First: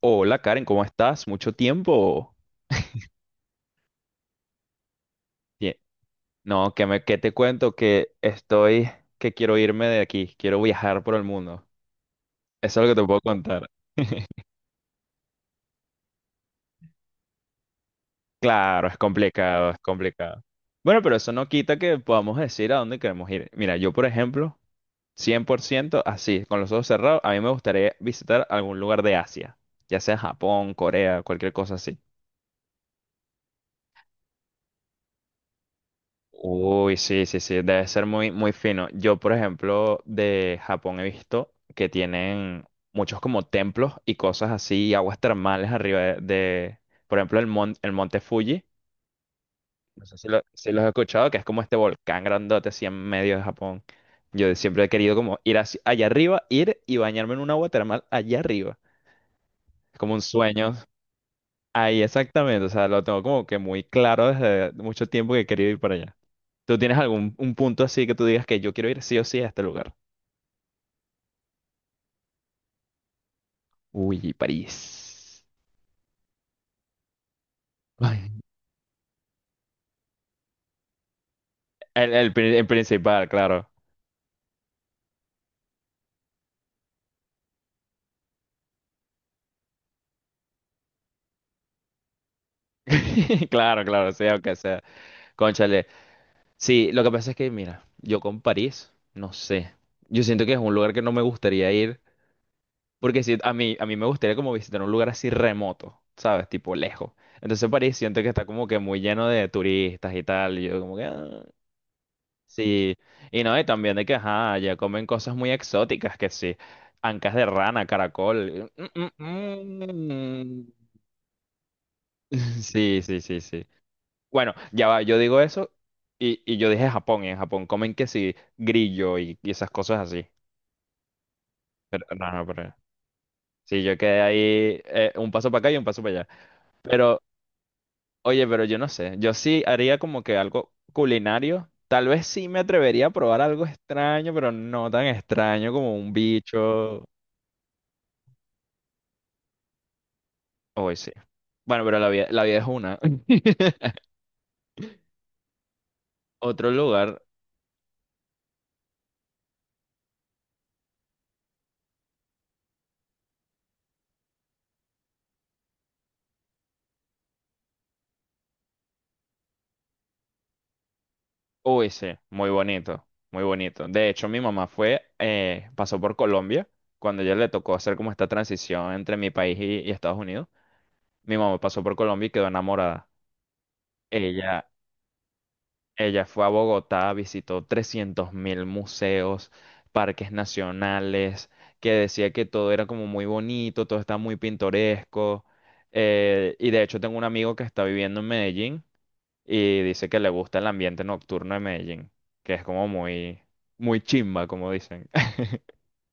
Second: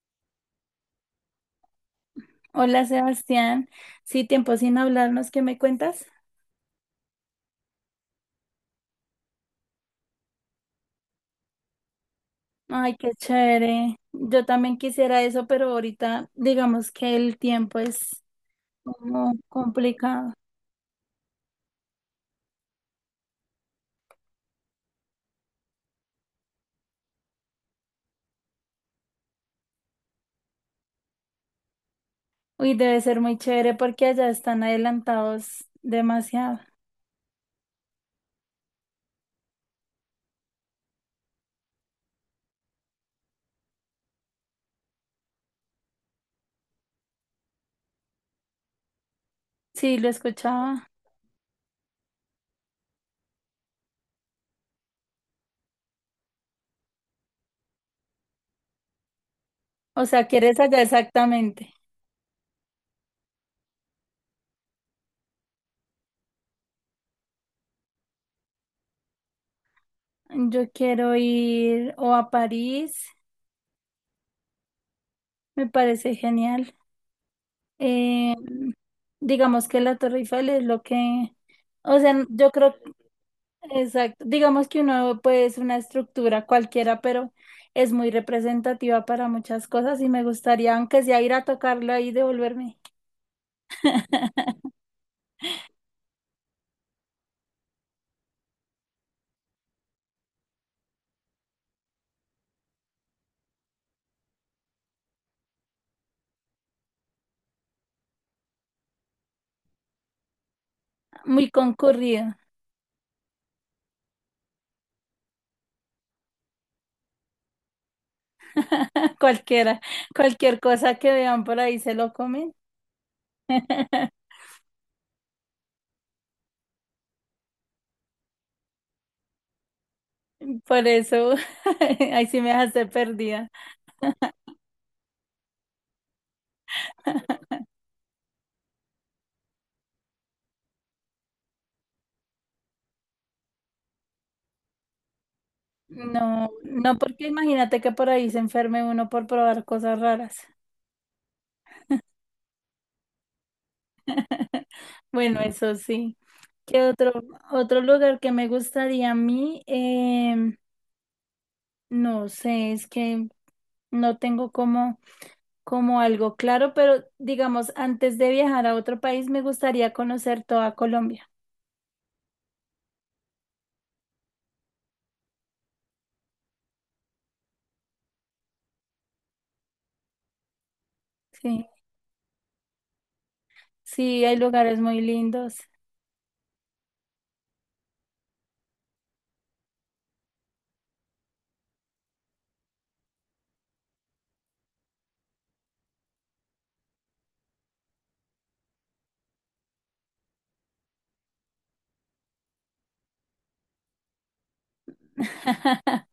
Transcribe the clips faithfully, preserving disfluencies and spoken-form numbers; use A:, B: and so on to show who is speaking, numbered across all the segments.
A: Hola Karen, ¿cómo estás? ¿Mucho tiempo?
B: Hola Sebastián, sí, tiempo sin hablarnos, ¿qué me
A: Bien.
B: cuentas?
A: No, que me, que te cuento que estoy, que quiero irme de aquí, quiero viajar por el mundo. Eso es lo
B: Ay,
A: que te
B: qué
A: puedo contar.
B: chévere. Yo también quisiera eso, pero ahorita digamos que el tiempo es
A: Claro, es
B: como
A: complicado, es
B: complicado.
A: complicado. Bueno, pero eso no quita que podamos decir a dónde queremos ir. Mira, yo por ejemplo, cien por ciento, así, con los ojos cerrados, a mí me gustaría visitar algún lugar de Asia, ya sea Japón, Corea, cualquier cosa así.
B: Uy, debe ser muy chévere porque allá están adelantados demasiado.
A: Uy, sí, sí, sí, debe ser muy, muy fino. Yo, por ejemplo, de Japón he visto que tienen muchos como templos y cosas así, y aguas termales arriba de, de, por ejemplo, el, mon- el monte Fuji.
B: Sí,
A: No
B: lo
A: sé si lo, si los he
B: escuchaba.
A: escuchado, que es como este volcán grandote así en medio de Japón. Yo siempre he querido como ir así- allá arriba, ir y bañarme en un agua termal allá arriba. Es
B: O
A: como un
B: sea, ¿quieres
A: sueño.
B: allá exactamente?
A: Ahí exactamente, o sea, lo tengo como que muy claro desde mucho tiempo que he querido ir para allá. ¿Tú tienes algún un punto así que tú digas que yo quiero ir sí o sí a este lugar?
B: Yo quiero ir o a París,
A: Uy, París.
B: me parece genial.
A: Ay,
B: Eh, digamos que la Torre Eiffel es lo que... O
A: El,
B: sea,
A: el
B: yo
A: pri- el
B: creo.
A: principal, claro.
B: Exacto. Digamos que uno pues una estructura cualquiera, pero es muy representativa para muchas cosas y me gustaría, aunque sea ir a tocarlo ahí, y devolverme.
A: Claro, claro, sea aunque sea. Cónchale. Sí, lo que pasa es que, mira, yo con París, no sé. Yo siento que es un lugar que no me gustaría ir, porque si a mí, a mí me gustaría como visitar un lugar así remoto, ¿sabes? Tipo lejos. Entonces París siento que está como que muy lleno de turistas y tal, y yo como que... ah.
B: Muy concurrido.
A: Sí, y no, y también de que, ajá, ya comen cosas muy exóticas, que sí, ancas de rana, caracol. mm,
B: Cualquiera,
A: mm,
B: cualquier
A: mm.
B: cosa que vean por ahí se lo comen.
A: Sí, sí, sí, sí. Bueno, ya va, yo digo eso y, y yo dije Japón, y en Japón comen que sí, grillo y, y esas cosas así.
B: Por eso,
A: Pero,
B: ahí
A: no,
B: sí
A: no,
B: me
A: pero...
B: dejaste perdida.
A: Sí, yo quedé ahí eh, un paso para acá y un paso para allá. Pero, oye, pero yo no sé, yo sí haría como que algo culinario. Tal vez sí me atrevería a probar algo extraño, pero no tan extraño como un
B: No, no,
A: bicho.
B: porque imagínate que por ahí se enferme uno por probar cosas raras.
A: OS. Bueno, pero la vida, la vida es una.
B: Bueno, eso sí.
A: Otro
B: ¿Qué otro,
A: lugar,
B: otro lugar que me gustaría a mí? Em, no sé, es que no tengo como, como algo claro, pero digamos, antes de viajar a otro país, me gustaría conocer toda Colombia.
A: OS, muy bonito, muy bonito. De hecho, mi mamá fue, eh, pasó por Colombia, cuando ella le tocó hacer como esta transición entre mi país y, y Estados Unidos. Mi mamá
B: Sí,
A: pasó por Colombia y quedó enamorada.
B: sí, hay
A: Ella,
B: lugares muy lindos.
A: ella fue a Bogotá, visitó trescientos mil museos, parques nacionales, que decía que todo era como muy bonito, todo está muy pintoresco. Eh, y de hecho tengo un amigo que está viviendo en Medellín y dice que le gusta el ambiente nocturno de Medellín, que es como muy, muy chimba, como dicen.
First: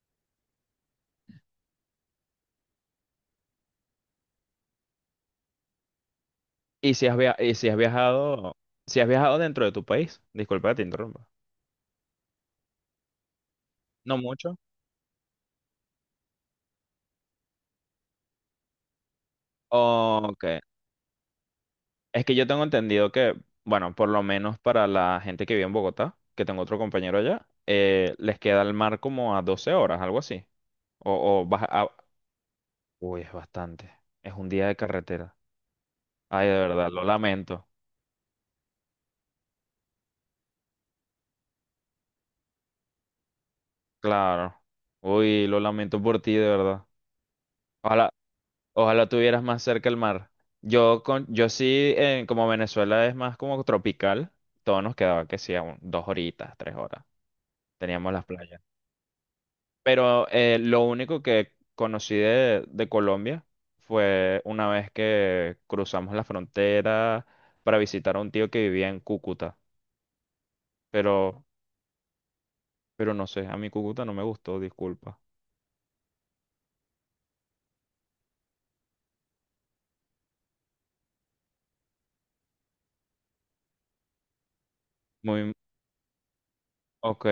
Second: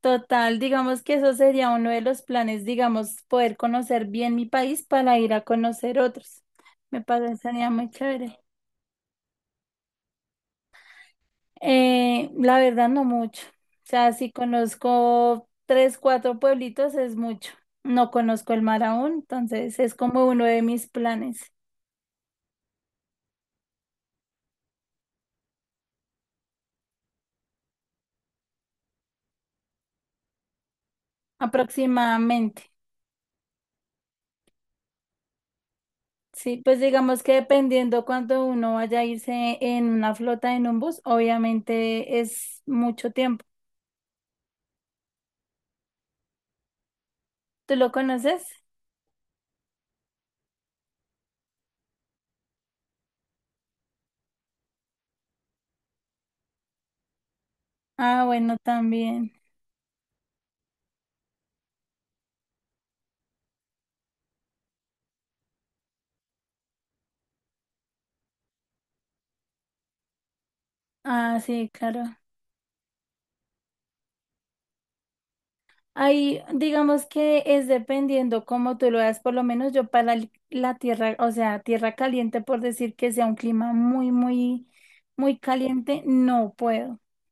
B: Total, digamos que eso sería uno de los planes, digamos, poder conocer bien mi país para ir a conocer otros.
A: ¿Y
B: Me
A: si has via- y si
B: parecería
A: has
B: muy chévere.
A: viajado, si has viajado dentro de tu país? Disculpa que te interrumpa.
B: Eh, la verdad no mucho. O sea,
A: No
B: si
A: mucho.
B: conozco tres, cuatro pueblitos es mucho. No conozco el mar aún, entonces es como
A: Ok.
B: uno de mis planes,
A: Es que yo tengo entendido que, bueno, por lo menos para la gente que vive en Bogotá, que tengo otro compañero allá, eh, les queda el mar como a doce horas, algo así. O, o vas a...
B: aproximadamente.
A: Uy, es bastante. Es un día de carretera. Ay, de
B: Sí, pues
A: verdad, lo
B: digamos que
A: lamento.
B: dependiendo cuando uno vaya a irse en una flota, en un bus, obviamente es mucho tiempo.
A: Claro. Uy, lo lamento por ti, de verdad.
B: ¿Tú lo
A: Ojalá,
B: conoces?
A: ojalá tuvieras más cerca el mar. Yo, con, yo sí, eh, como Venezuela es más como tropical, todo nos quedaba que sí, a un- dos horitas, tres horas. Teníamos
B: Ah,
A: las
B: bueno,
A: playas.
B: también.
A: Pero eh, lo único que conocí de, de Colombia fue una vez que cruzamos la frontera para visitar a un tío que vivía en Cúcuta.
B: Ah,
A: Pero,
B: sí, claro.
A: pero no sé, a mí Cúcuta no me gustó, disculpa.
B: Ahí, digamos que es dependiendo cómo tú lo veas, por lo menos yo para el- la tierra, o sea, tierra caliente, por decir que sea un clima muy, muy, muy
A: Muy,
B: caliente, no puedo,
A: ok,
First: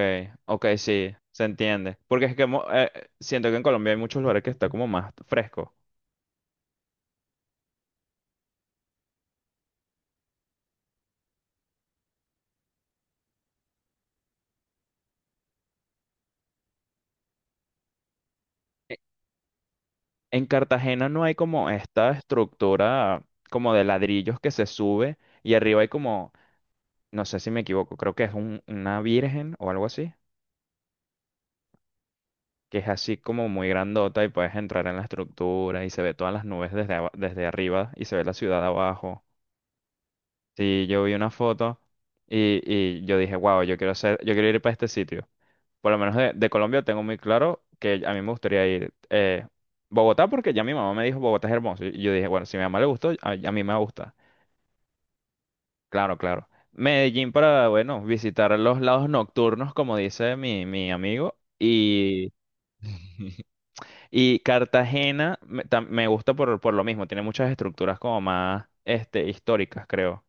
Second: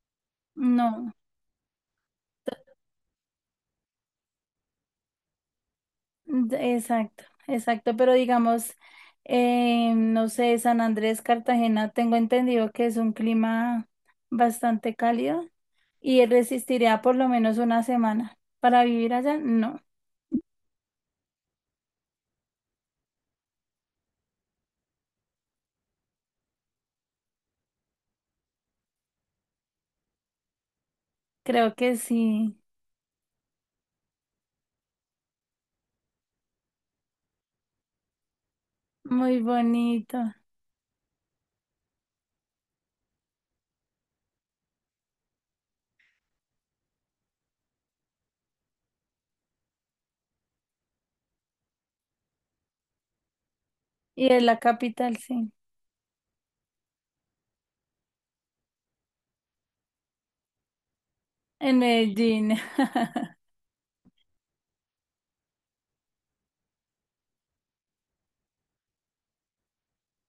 A: ok,
B: no,
A: sí, se entiende. Porque es que mo- eh, siento que en Colombia hay muchos lugares que está como más fresco.
B: d- exacto, exacto, pero digamos, eh, no sé, San Andrés, Cartagena, tengo entendido que es un clima bastante cálido y resistiría por lo menos una semana. Para
A: E-
B: vivir allá, no,
A: En Cartagena no hay como esta estructura como de ladrillos que se sube y arriba hay como, no sé si me equivoco, creo que es un- una virgen o algo así,
B: creo que sí,
A: que es así como muy grandota y puedes entrar en la estructura y se ve todas las nubes desde, aba- desde arriba y se ve la ciudad abajo.
B: muy bonito.
A: Sí, yo vi una foto y, y yo dije, wow, yo quiero hacer, yo quiero ir para este sitio. Por lo menos de, de Colombia tengo muy claro que a mí me gustaría ir eh, Bogotá porque ya mi mamá me dijo Bogotá es hermoso. Y yo dije, bueno, si a mi mamá le gustó, a, a mí me va a gustar.
B: Y es la capital, sí.
A: Claro, claro. Medellín para, bueno, visitar los lados nocturnos, como dice mi, mi amigo.
B: En
A: Y,
B: Medellín.
A: y Cartagena me, tam- me gusta por, por lo mismo. Tiene muchas estructuras como más este, históricas, creo.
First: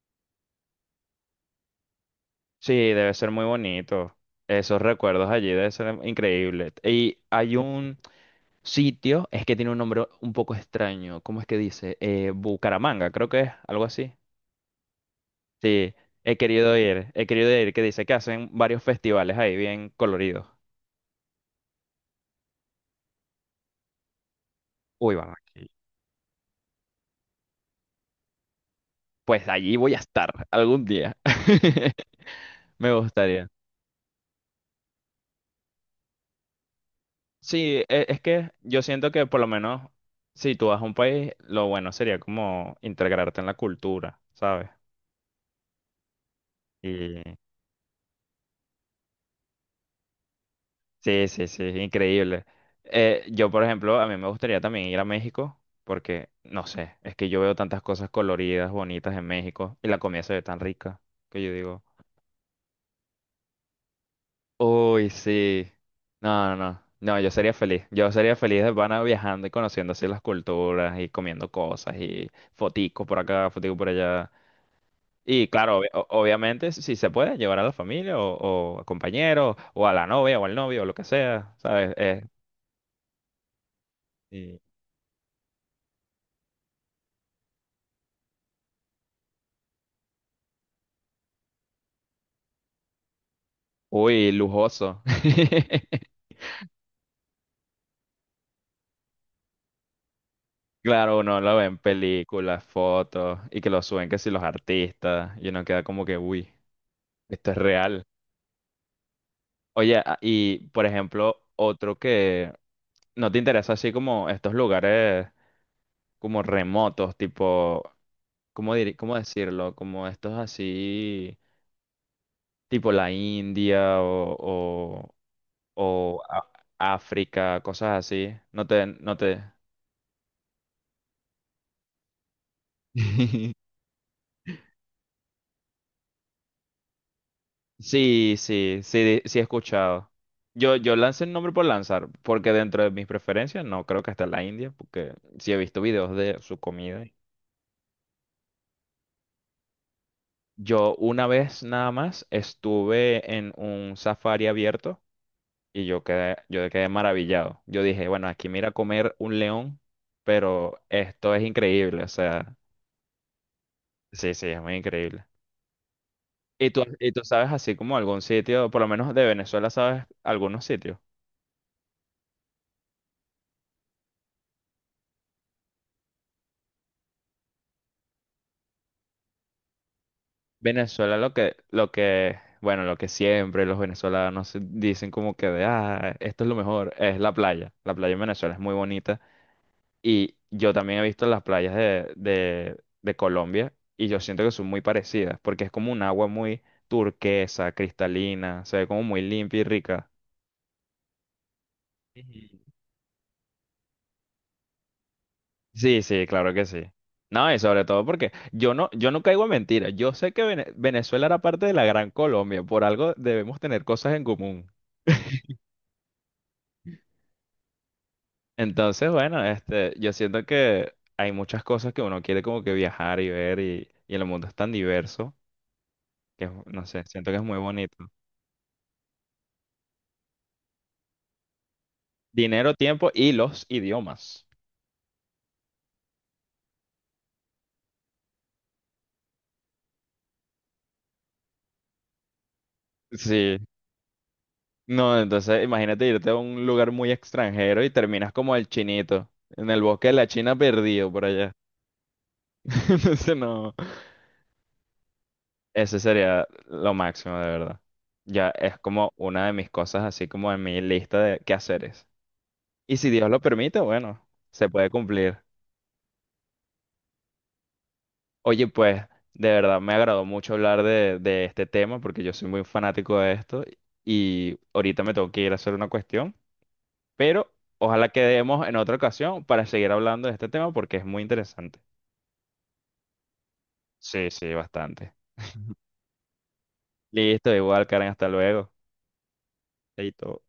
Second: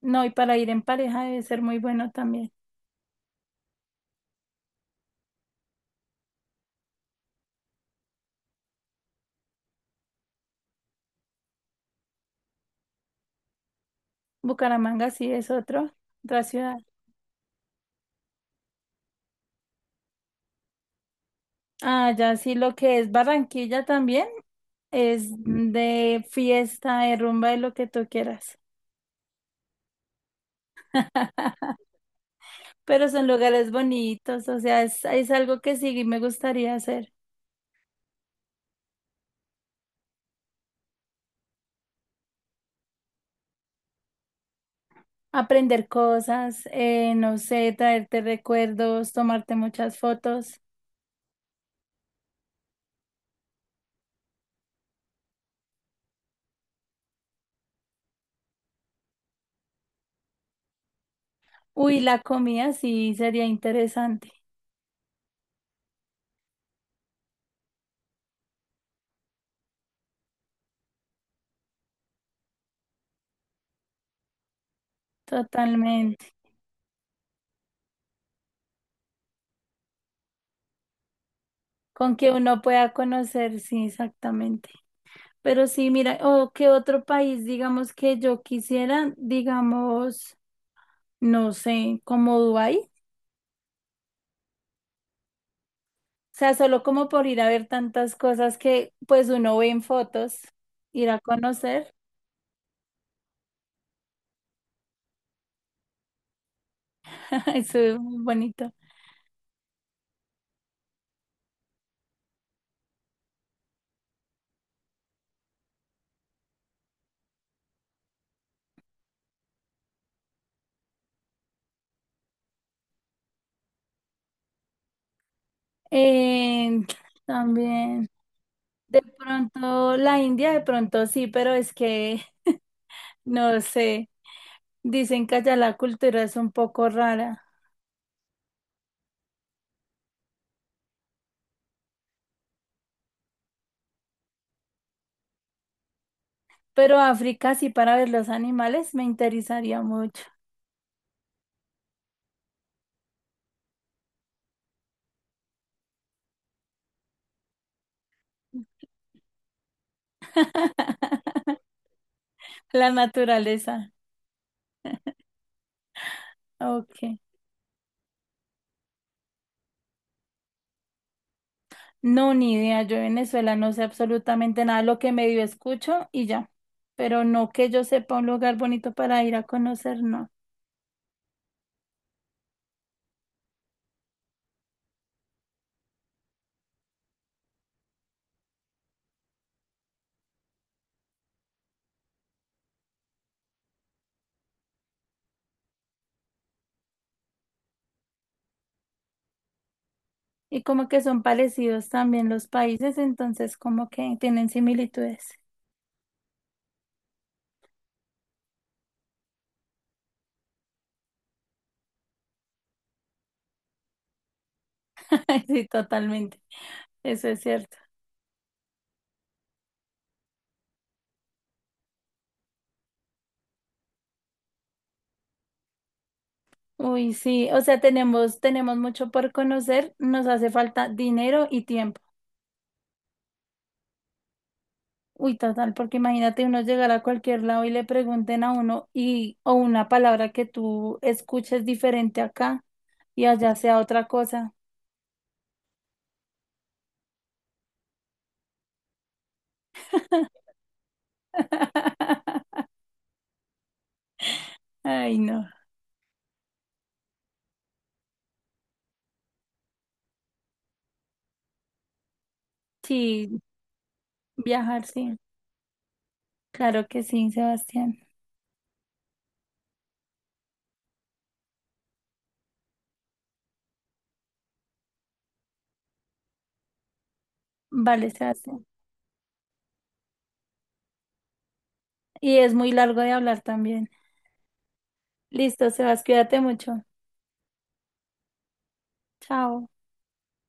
B: No, y para ir en pareja debe ser muy bueno también.
A: Sí, debe ser muy bonito. Esos recuerdos allí debe ser increíble. Y hay un... sitio es que tiene un nombre un poco extraño. ¿Cómo es que dice? Eh, Bucaramanga, creo que es algo así.
B: Bucaramanga sí es otro,
A: Sí, he
B: otra
A: querido
B: ciudad.
A: ir, he querido ir, que dice que hacen varios festivales ahí bien coloridos.
B: Ah, ya sí, lo que es Barranquilla también
A: Uy,
B: es
A: Barranquilla.
B: de fiesta, de rumba, de lo que tú quieras.
A: Pues allí voy a estar algún día. Me
B: Pero son
A: gustaría.
B: lugares bonitos, o sea, es, es algo que sí me gustaría hacer.
A: Sí, e- es que yo siento que por lo menos si tú vas a un país, lo bueno sería como integrarte en la cultura, ¿sabes?
B: Aprender cosas, eh, no sé, traerte recuerdos, tomarte muchas fotos.
A: Sí, sí, sí, increíble. Eh, yo, por ejemplo, a mí me gustaría también ir a México porque, no sé, es que yo veo tantas cosas coloridas, bonitas en México y la comida se ve tan rica que yo digo,
B: Uy, la comida sí sería interesante,
A: uy, sí. No, no, no, no, yo sería feliz. Yo sería feliz de pana viajando y conociendo así las culturas y comiendo cosas y foticos por acá, foticos por allá. Y claro, obvi- o-
B: totalmente.
A: obviamente, si se puede, llevar a la familia o, o a compañeros o a la novia o al novio o lo que sea, ¿sabes?
B: Con que uno pueda conocer, sí,
A: Eh,
B: exactamente. Pero sí, mira, o qué otro país, digamos, que yo quisiera, digamos, no sé, como Dubái.
A: Uy, lujoso.
B: O sea, solo como por ir a ver tantas cosas que pues uno ve en fotos, ir
A: Claro,
B: a
A: uno lo ve en
B: conocer,
A: películas, fotos y que lo suben que si los artistas y uno queda como que, uy, esto es
B: eso es
A: real.
B: muy bonito.
A: Oye, a- y por ejemplo, otro que no te interesa así como estos lugares como remotos, tipo, ¿cómo dir- cómo decirlo? Como estos así, tipo la India o, o, o a-
B: Eh,
A: África, cosas
B: También,
A: así. No te,
B: de
A: no te.
B: pronto, la India, de pronto sí, pero es que, no sé, dicen que allá la cultura es un poco rara.
A: Sí, sí, sí, sí he escuchado. Yo, yo lancé el nombre por lanzar, porque dentro de mis preferencias no creo que hasta la India, porque sí he visto videos de su
B: Pero
A: comida.
B: África, sí, para ver los animales me interesaría mucho.
A: Yo una vez nada más estuve en un safari abierto y yo quedé, yo quedé maravillado. Yo dije, bueno, aquí mira comer un león, pero esto es increíble, o sea,
B: La naturaleza.
A: sí, sí, es muy increíble. ¿Y tú, ¿y
B: Ok.
A: tú sabes así como algún sitio, por lo menos de Venezuela, sabes algunos sitios?
B: No, ni idea. Yo de Venezuela no sé absolutamente nada. Lo que medio escucho y ya. Pero no que yo sepa un lugar bonito para ir a conocer, no.
A: Venezuela lo que, lo que, bueno, lo que siempre los venezolanos dicen como que de, ah, esto es lo mejor, es la playa. La playa en Venezuela es muy bonita y yo también he visto las playas de, de, de Colombia y yo siento que son muy parecidas porque es como un agua muy turquesa, cristalina, se ve como muy limpia y rica.
B: Y como que son parecidos también los
A: Ujú.
B: países, entonces como que tienen similitudes.
A: Sí, sí, claro que sí. No, y sobre todo porque yo no, yo no caigo en mentiras. Yo sé que Vene- Venezuela era parte de la Gran Colombia, por algo debemos tener cosas en común.
B: Sí, totalmente. Eso es cierto.
A: Entonces, bueno, este, yo siento que hay muchas cosas que uno quiere como que viajar y ver y, y el mundo es tan diverso que, es- no sé,
B: Uy,
A: siento que es
B: sí.
A: muy
B: O sea,
A: bonito.
B: tenemos, tenemos mucho por conocer. Nos hace falta dinero y tiempo.
A: Dinero, tiempo y los idiomas.
B: Uy, total, porque imagínate uno llegar a cualquier lado y le pregunten a uno y o una palabra que tú escuches diferente acá y allá
A: Sí,
B: sea otra cosa.
A: no, entonces imagínate irte a un lugar muy extranjero y terminas como el chinito, en el bosque de la China perdido por allá. Entonces, no,
B: Ay, no.
A: ese sería lo máximo de verdad. Ya es como una de mis cosas así como en mi lista de quehaceres. Y si Dios
B: Sí,
A: lo permite, bueno, se
B: viajar,
A: puede
B: sí.
A: cumplir.
B: Claro que sí, Sebastián.
A: Oye, pues, de verdad me agradó mucho hablar de, de este tema porque yo soy muy fanático de esto y ahorita me tengo que ir a hacer una cuestión, pero ojalá
B: Vale,
A: quedemos
B: Sebastián.
A: en otra ocasión para seguir hablando de este tema porque es muy interesante.
B: Y es muy largo de hablar también.
A: Sí, sí, bastante.
B: Listo, Sebas, cuídate mucho.
A: Listo, igual, Karen, hasta luego.
B: Chao.
A: Chaito.